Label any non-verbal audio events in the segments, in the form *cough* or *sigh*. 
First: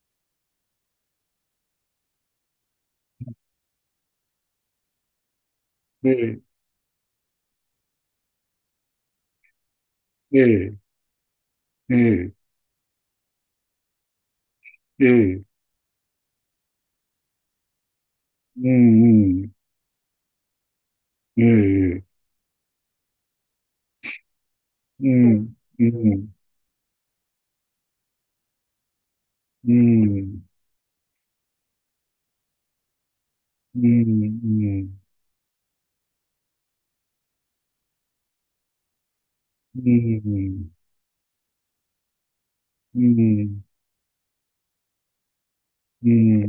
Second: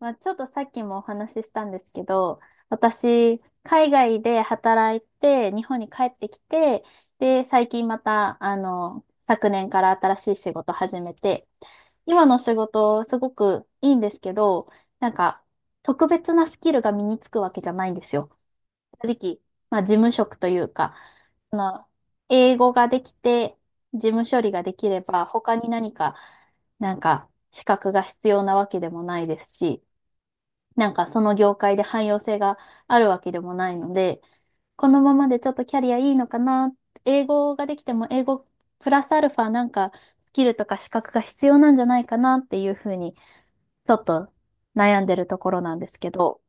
まあ、ちょっとさっきもお話ししたんですけど、私、海外で働いて、日本に帰えってきえ、て、で、最近また、昨年から新しいえ仕事え、始めて、え今え、の仕事、すごくいいんですけど、えなんか、え、特別なスキルが身につくわけじゃないんですよ。う正直、ん、まあ、事務職というか、うん、あの、ええ、英語ができて、事務処理ができれううば、ん、他ん。にう何か、ん、資格が必要なわけでもないですうし、ん、うその業界で汎用性があるわけでもないので、ん、このままでちょっとキャリアいいのかな、英語ができても英語プラスアルファなんうん、かうスん、うキルとん、か資格が必要なんじゃないかなっていうふううにん、ちょっと悩んでるところなんですけど、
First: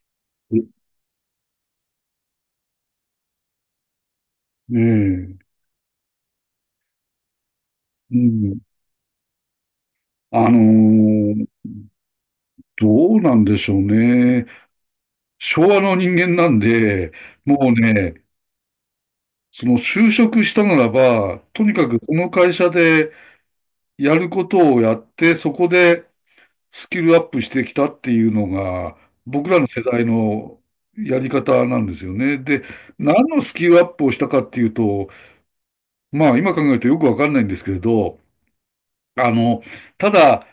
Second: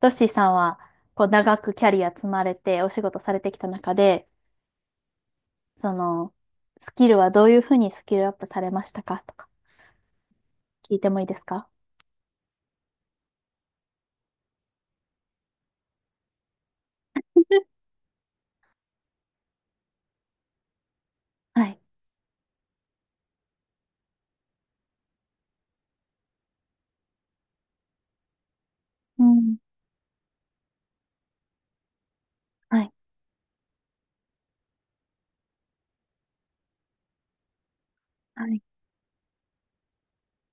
トッシーさんええ、はこう長くキャリア積まれてお仕事されてきた中で、そのスキルはどういうふうにスキうルアップさん。れましたかとかあの聞いてもいいですーか？どうなんでしょうね。昭和の人間なんで、もうね、その就職したならば、はとにい。かくこの会社でやることをやって、そこでスキルアップしてきたっていうのが、う僕ん。らの世代のやり方なんですよね。で、はい。何のスキルアップをしたかっていうと、まあ今考えるとよくわかんないんですけれど、はい。あの、ただ、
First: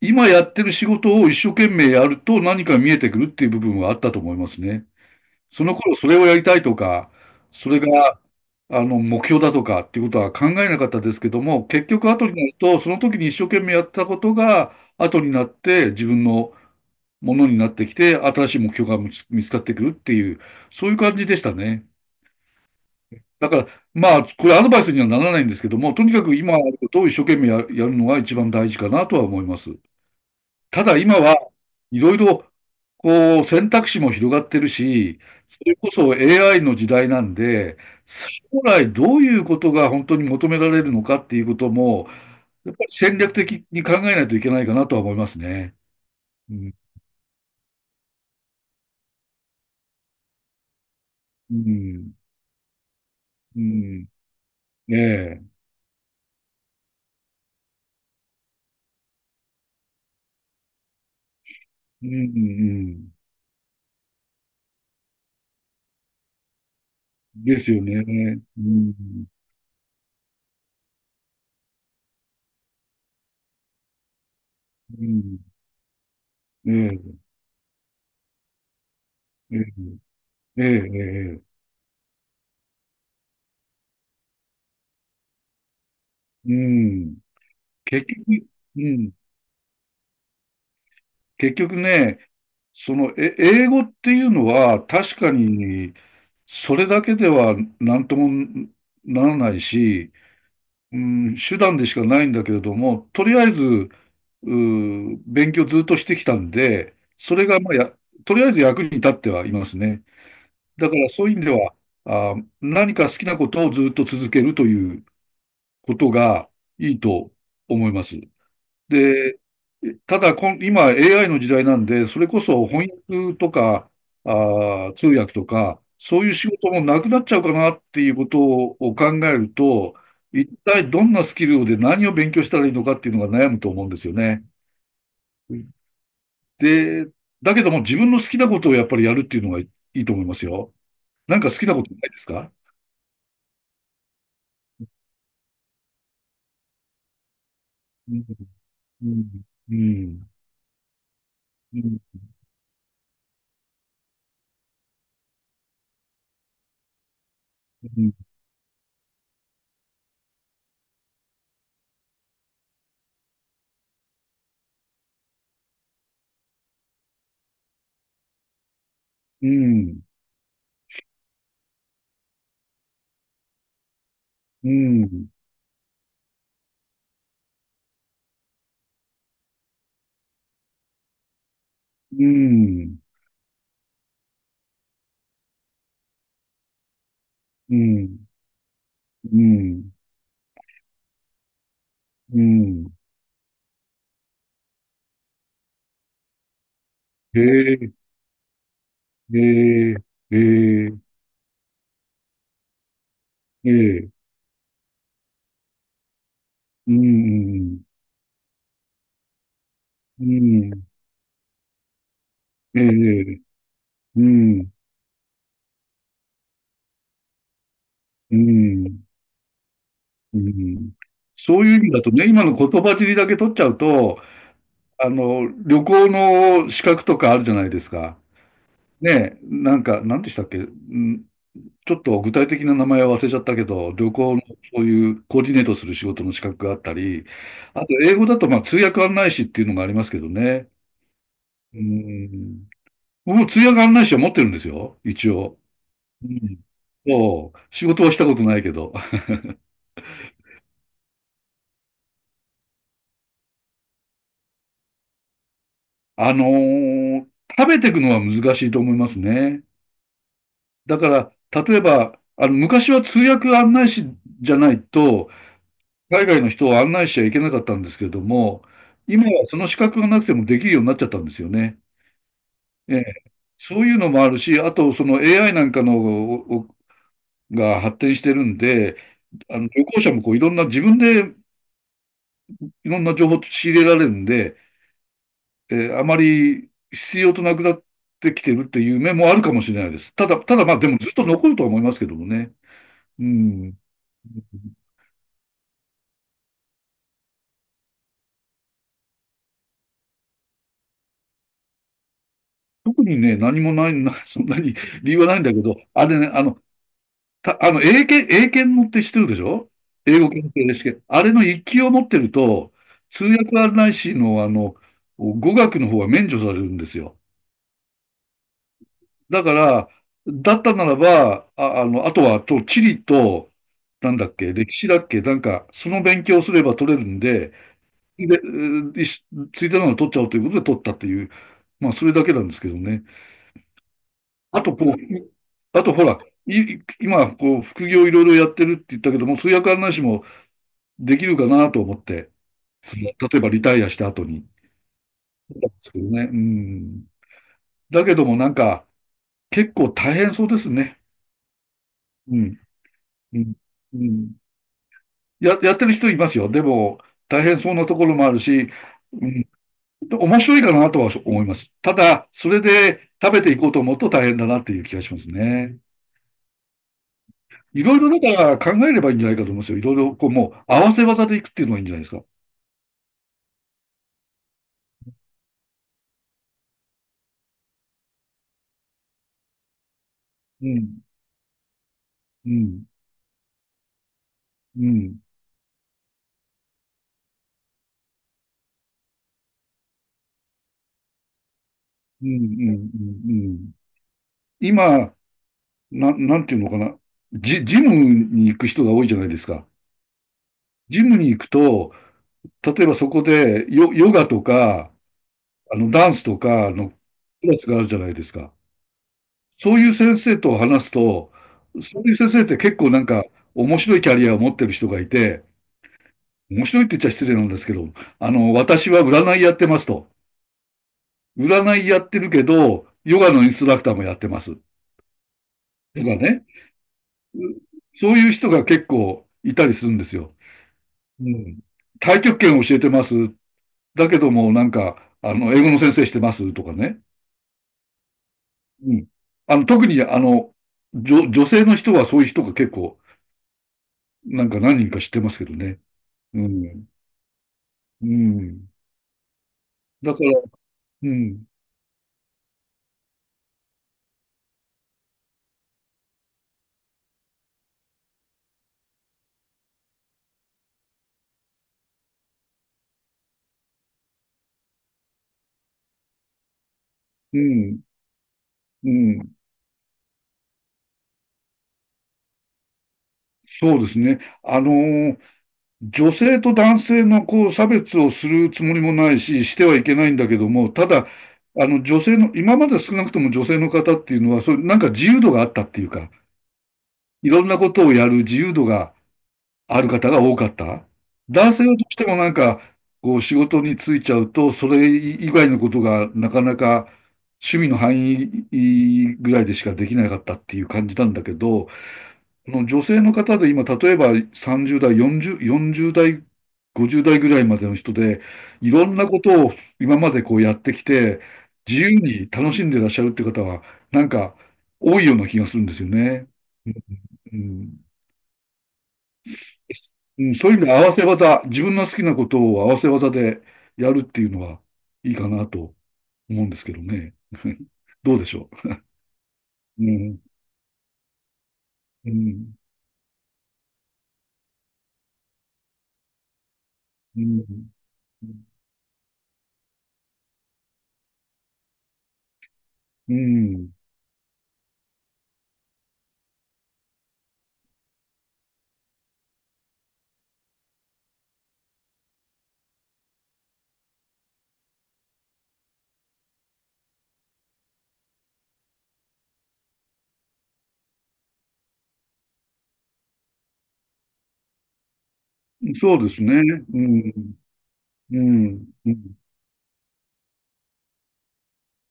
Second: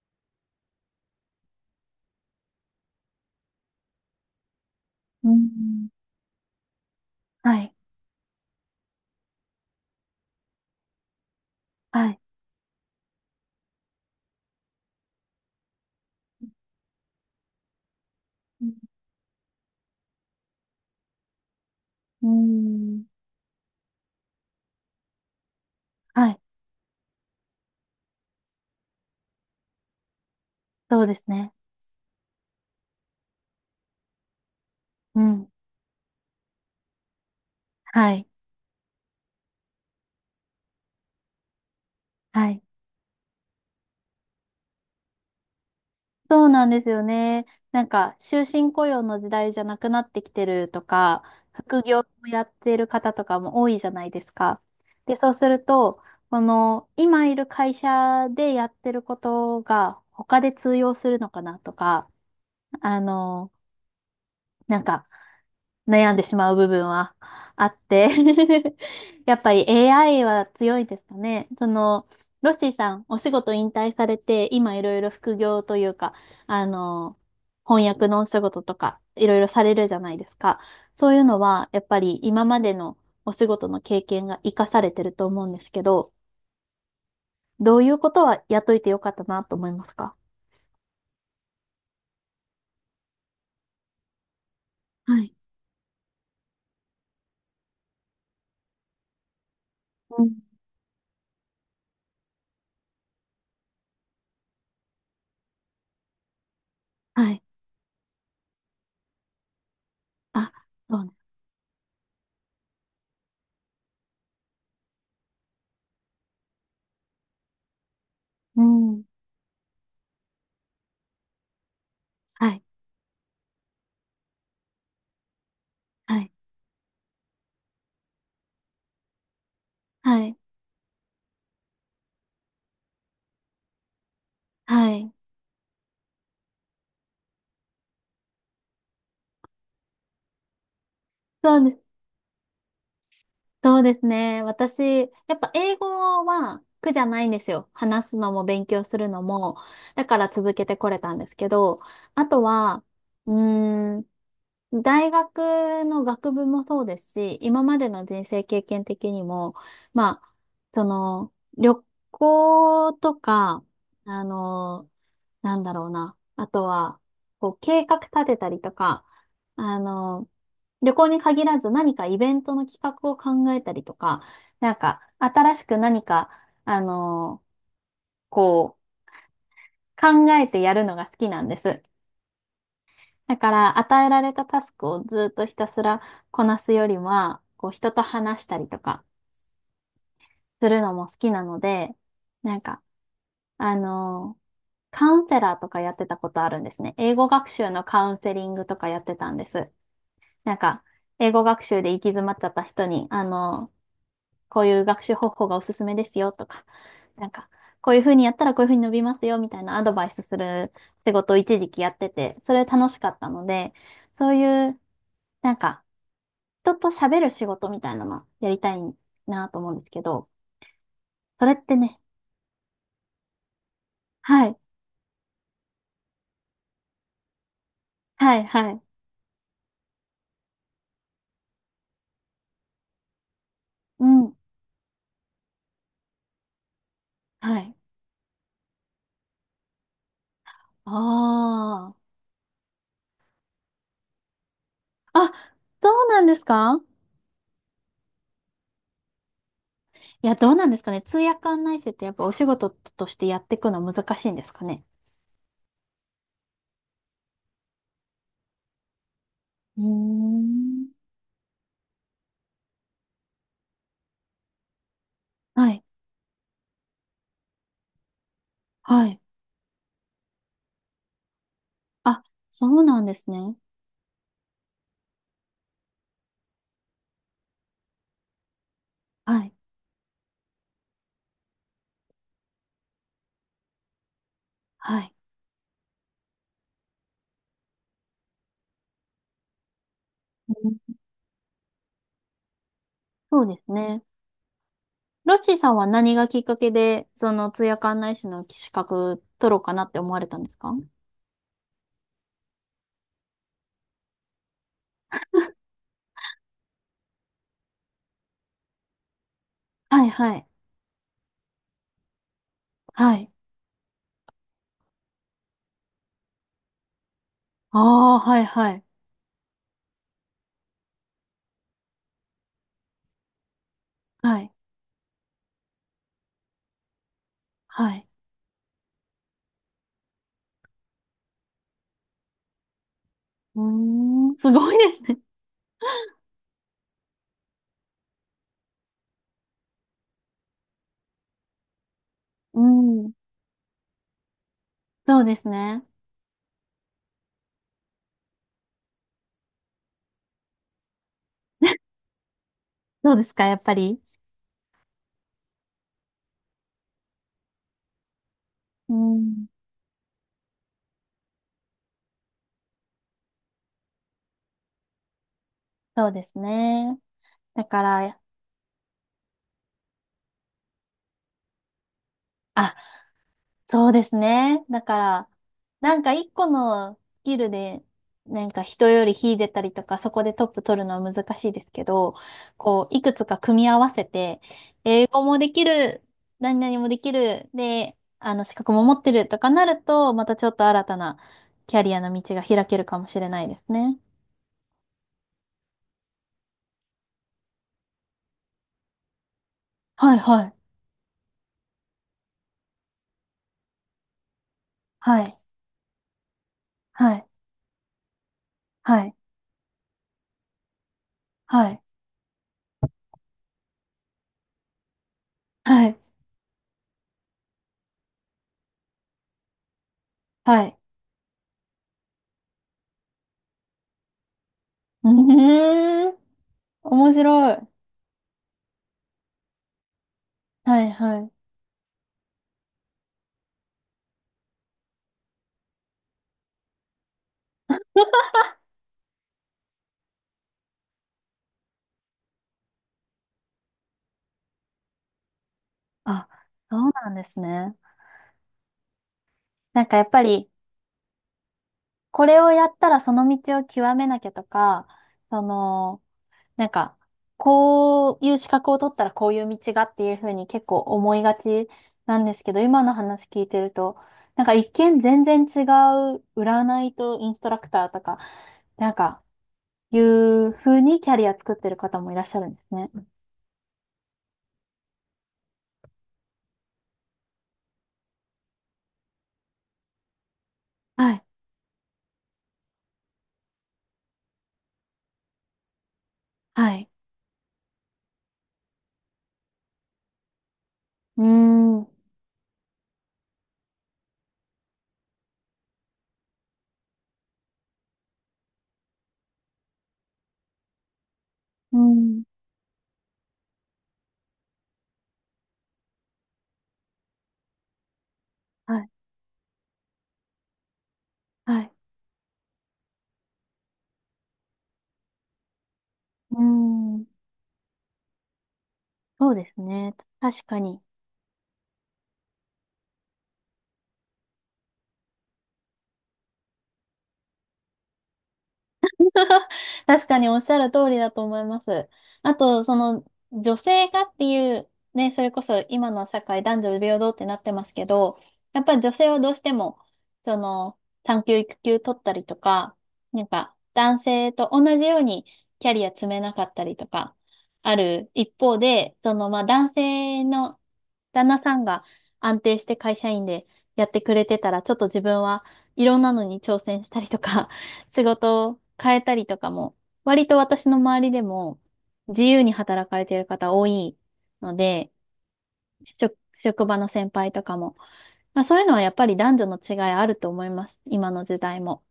今やってる仕事を一生懸命やると何か見えてくるっていう部分はあったと思いますね。うそのん。頃それをやりたいとか、はそい。れが、目標だとかっていうことは考えなかったですけども、結は局い。後になると、その時に一生懸命やったことが後になって自分のものになってきて、新しい目標が見つかってくるっていう、そういう感じでしたね。うーん。だから、まあ、これアドバイスにはならないんですけども、とにかはくい。今あることを一生懸命ややるのが一番大事かなとは思います。ただそうで今すはね。いろいろ、こう、選択肢も広がってるし、うん。それこそ AI の時代なんで、はい。将来どういうことが本当に求められるのかっていうことも、はい。やっぱり戦略的に考えないといけないかなとは思いますね。そううなんん。ですよね。終身雇用の時代じゃなくなってきてるとか、う副業ん。をやってる方とかもう多いじゃなん。いですか。えで、そうすえ。ると、この、今いる会社でやってることが、他で通用するのかなとうか、んうあん。の、なんか、悩んでしまう部分はであすっよて ね。う *laughs* ん、やっぱり AI は強いですかね。ロッシーさん、お仕事引退されて、今いろいうろ副ん。業というか、あえの、え、翻訳のお仕事とか、いろいろえさえ、れるじゃないですか。ええ、そういうのええは、やっぱり今までのお仕事の経験が活かされてると思うんですけど、うん。どういう結ことは局、雇ういてよかん。ったなと思いますか？結局ね、英語っていうのは確はかい。に、それだけでは何ともならないし、うん。うん、手段でしかないんだけれども、とりあえず、勉強ずっとしてきたんで、はそい。れがまあとりあえず役に立ってはいますね。あ、だかそうらね。そういう意味では、何か好きなことをずっと続けるということがいいと思います。うん。で、ただ今 AI の時代なんで、それこはい。そ翻訳とか、あ通訳とか、はそういい。う仕事もなくなっちゃうかなっていうことを考えると、はい。一体どんなスキルで何を勉強したらいいのかっていうのが悩むと思うんですよね。はい。で、だけども自分の好きなことをやっぱりやるっていうのがいいと思いますよ。なんかそ好うきなでことす。ないですか？そうですね。私、やっぱ英語は苦じゃないんですよ。話すのも勉強すうるのん、も。うだからん、続けてこれたんですけうど、ん、あとは、うーん大学の学部もそうですし、今まうでのん、人生経験的にも、まあ、旅行とか、あの、なんだろうな。あとは、こう、計画立てたりとか、うあん、の、旅行に限らず何かイベントの企画を考えたりとか、うん、新しく何か、あの、こう、考えてやるのが好きなんです。うん、だから、与えられたタスクをずっとひたすらこなすよりは、こう、う人と話したりとかん、するのも好きなので、うなんか、ん、あのーカウンセラーとかやってたことあるんですね。英語へ学習のえ、カウンセリングとかやってたんです。へえ、なんか、へえ、英語学習で行き詰まっちゃった人に、へえ、こういう学習方法がおすすめですよとか、うなんか、ん、こういうふうにやったらこういうふうに伸びますよみたいなアドバイスうするん、仕事を一時期やってて、それえ楽しかったえ、ので、うそういん、う、なんか、人と喋る仕事みたいなのうやりたいん、なと思うんですけど、うん。それっそういてう意味ね、だとね、今の言葉尻だけ取っちゃうと、はい、旅行の資格とかあるじゃないですか。はい、はい、ねえ、なんか、なんでしたっけ、ちょっと具体的な名前は忘れちゃったけど、う旅ん、行のそういうコーディネートする仕事の資格があったり、はい。あと英語だとまあ通訳案内士っていうのがありますけどね。うあん。僕も通訳案内士は持ってるんですよ、あ、一あ、応。そうなんうですん。か？そう、仕事はしたことないけど。いや、どうなんですかね。通訳案内士ってやっぱお仕事としてやっていくの難しいんですかね。あのー食べていくのは難しいと思いますね。うーん。だから、例えば、昔は通訳案内士じゃないと、はい、海外の人を案内しちゃいけなかったんですけれども、はい。今はその資格がなくてもできるようになっちゃったんですよね。あ、そうえなえ、んですね。そういうのもあるし、あとその AI なんかのおが発展してるんで、はい、あの旅行者もこういろんな自分でいろんな情報を仕入れられるんで、はい。あまり必要となくなってきてるっていう面もあるかもしれないです。ただ、うまん、あでもずっと残るとは思いますけどもね。うそうですん。ね。ロッシーさんは何がきっかけで、その通訳案内士の資格取ろうかなって思われたんですか？特にね、何もない、*laughs* そんなに理由はないんだけど、あれね、あの、た、あの、英検、英検のって知ってるでしょ？はい、英語はい、検定で試験。あれの一級を持ってると、は通い。訳案内士の、語学の方は免除されるんですよ。ああ、はいはい。だから、だったならば、あとは、地理と、なんだっはい。け、歴史だっけ、なんか、その勉強をすれば取れるんで、はい。で、ういしついてなのを取っちゃおうということで取ったっていう、まあ、それだけなんですけどね。うーん、すあごと、いこう、ですね。ほら、い今、こう、副業いろいろやってるって言ったけども、通訳案内士もできるかなと思って、うん。例えばリタイアした後に。そうですでね。すけどね。うん。だけどもなんか、結構大変そうですね。*laughs* うん。どうですうか、ん。やっぱうり。ん。やってる人いますよ。でも、大変そうなところもあるし、ううん。ん、面白いかなとは思います。ただ、それで食べていこうと思うと大変だなっていう気がしますね。そうですね。だかいろいろら、だから考えればいいんじゃないかと思いますよ。いろいろこうもう合わせ技でいくっていうのがいいんじゃないですか。あ、そうですね。だから、一個のスキルで、人より秀でたりとか、そこでトップう取るのん、は難しいですけど、うん、こう、いくつか組み合わせて、う英ん、語もできる、何々もできる、で、資格も持ってるとかなると、またちょっと新たなキャリアのうん、道うが開けるん、かもしれうないん。うですんね。今、なんていうのかな。ジムに行く人が多いじゃないですか。はいはい。ジムに行くと、例えばそこでヨガとか、はい。ダンスとかのはい。クラスがあるじゃないですか。はい。そういう先生と話すと、はい。そういう先生って結構なんか面白いキャリアを持ってる人がいて、はい。面白いって言っちゃ失礼なんですけど、私は占いやってますと。はい。占いやってるけど、ヨガのインストラクターもやってます。と *laughs* うかーん。ね。面白い。そういう人が結構いたりするんですよ。はいはうい。ん。太極拳教えてます。だけども、なんか、英語の先生してますとかね。うん。特に、女性の人はそういう人が結構、なんか何人か知ってますけどね。あ、うそん。うなんですね。うん。やっだぱから、り、うん。これをやったらその道を極めなきゃとか、その、なんか、こういう資格を取ったらこういう道がっていうふうに結構思いがちなんですけど、今の話聞いてると、一見全然違う占いとインうストラクん。ターとか、うなんか、ん。いうふうにキャリア作ってる方もいらっしゃるんですね。そうですね。女性と男性のこう差別をするつもりもないし、してはいけないんだけども、ただ、はい、女性の、今まで少なくとも女性の方っていうのは、そういうなんか自由度があったっていうか、はい、いろんなことをやる自由度がある方が多かったうー男性はん、どううしてもなんか、こう仕事に就いちゃうと、それ以外のことがなかなか趣味の範囲ぐらいでしかできなかったっていう感じなんだけど、ん、この女性の方で今、例えば30代、40代、50代ぐらいまでの人で、いはろい、んなことを今までこうやってきて、はい。自由に楽しんでらっしゃるって方は、なんか多いような気がするんですよね。うーん、うんそうですね。うん、確そういうか意味でに。合わせ技、自分の好きなことを合わせ技でやるっていうのはいいかなと思うんですけどね。*laughs* どうでしょ *laughs* う。う確かん、におっしゃる通りだと思います。うあん、と、女性がっていう、ね、それこそ今の社会男女平等っうてなってまん、すけど、やっぱり女性はどうしても、その、産休育休取ったりとか、うん、男性と同じようにキャリア積めなかったりとか、ある一方で、まあ、男性の旦那さんが安定して会社員でやってくれてたら、ちょっと自分はいろんなのに挑戦したりとか、*laughs* 仕事を変えたりとかも、割と私の周りでも自由に働かれてる方多いので、そうですね。職場うの先輩ん、とかも。うまあ、そういうん、のはやうっぱんり男女の違いあると思います。今の時代も。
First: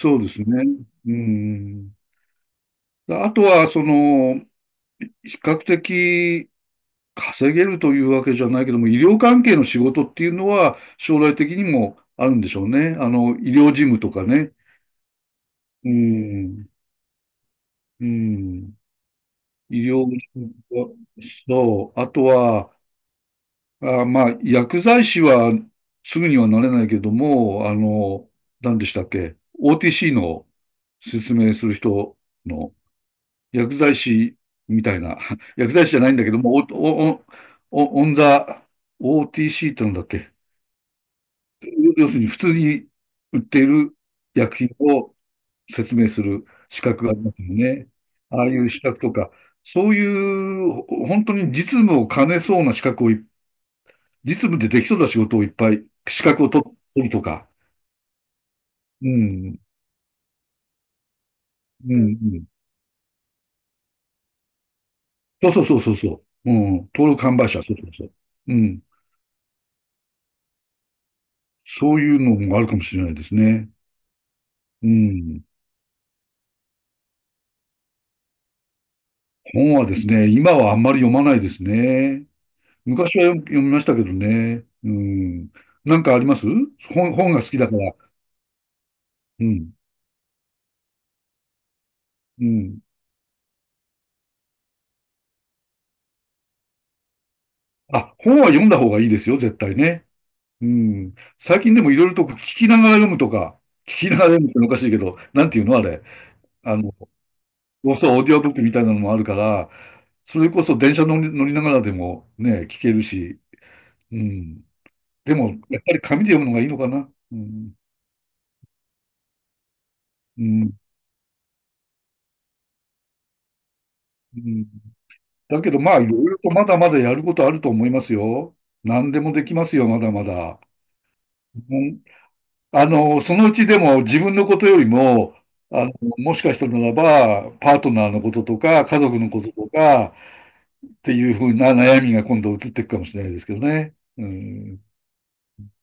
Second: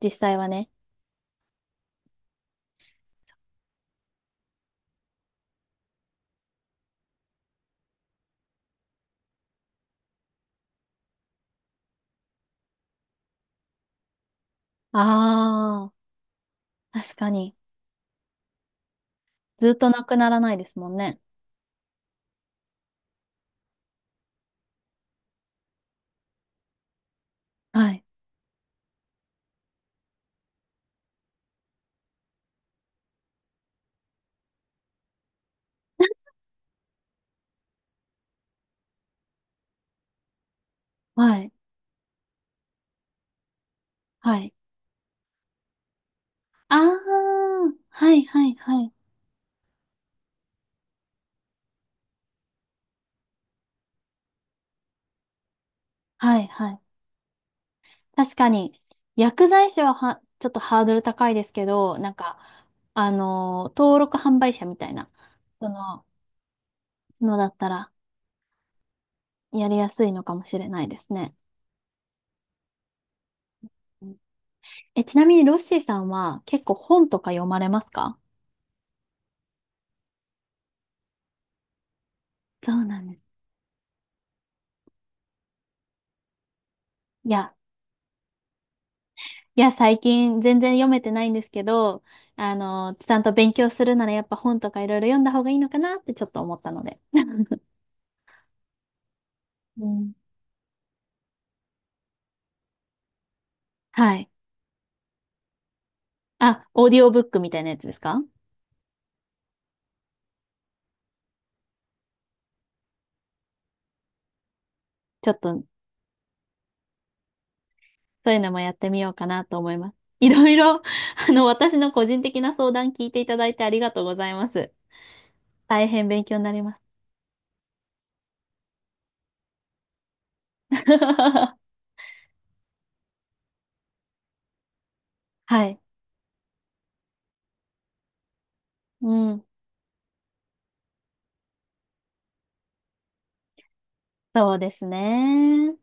実うで際すはね。ね。うん。あとは、その、比較的稼げるというわけじゃないけども、医療関係の仕事っていうのは将来的にもあるんでしょうね。医療事務とかね。あうん。あ、確かに。うん。ずっ医とな療く従ならな事いですも者んね。そう。あとは、まあ、薬剤師はすぐにはなれないけども、はい。何でしたっけ？ OTC の説明する人の薬剤師みたいな、*laughs* 薬剤師じゃないんだけども、お、お、お、オンザ、OTC ってなんだっけ？はい。要するに普通に売っているはい。薬品を説明するあ資あ、格がありますよね。はいあはあいいうは資い格とか、そういうほ本当に実務を兼ねそうな資格を実務でできそうな仕事をいっぱい、資は格いを取はい。取るとか。確かに、う薬ん、剤師は、ちょっとハードル高いですけうど、ん、うん。登録販売者みたいな、そうそうそそうそうの、そう。うん、登録の販だ売っ者、たそうそら、うそう。うん、やりやすいのかもしれないですね。そういうのもあるかもしれないですね。うん、うえ、ちなみん。にロッシーさんは結構本とか読まれますか？本はですね、今はあんまり読まないですね。そうなんで昔はす。読読みましたけどね。うん。なんかあります？い本が好や、きだから。ういや、ん。最近全然読めてないんですけど、うん。ちゃんと勉強するならやっぱ本とかいろいろ読んだ方がいいのかなってちょっと思ったので。*laughs* あ、本は読んだ方がいいですよ、絶対うね。ん。うん。最近でもいろいろと聞きながら読むとか、*laughs* 聞きはながい。ら読むっておかしいけど、なんていうのあれ。あ、あオーの、ディオブックみたいなやつですそう、オか？ーディオブックみたいなのもあるから、それこそ電車乗りながらでもね、聞けるし、うん。ちょでっも、とやっぱり紙で読むのがいいのかな。うん。そういうのもやってみようかなと思います。いうろいん。ろ、私の個人的な相談聞いていただいてありがとうございうまん、す。だけど、大まあ、変いろ勉い強ろにとなりままだす。まだやることあると思いますよ。何でもできますよ、まだまだ。う *laughs* んそのうちでも自分のことよりも、はい。あの、もしかしたならば、パートナーのこととか、家 *laughs* う族のこん。ととか、っていうふうな悩みが今度移っていくかもしれないですけどね。うそうですんね。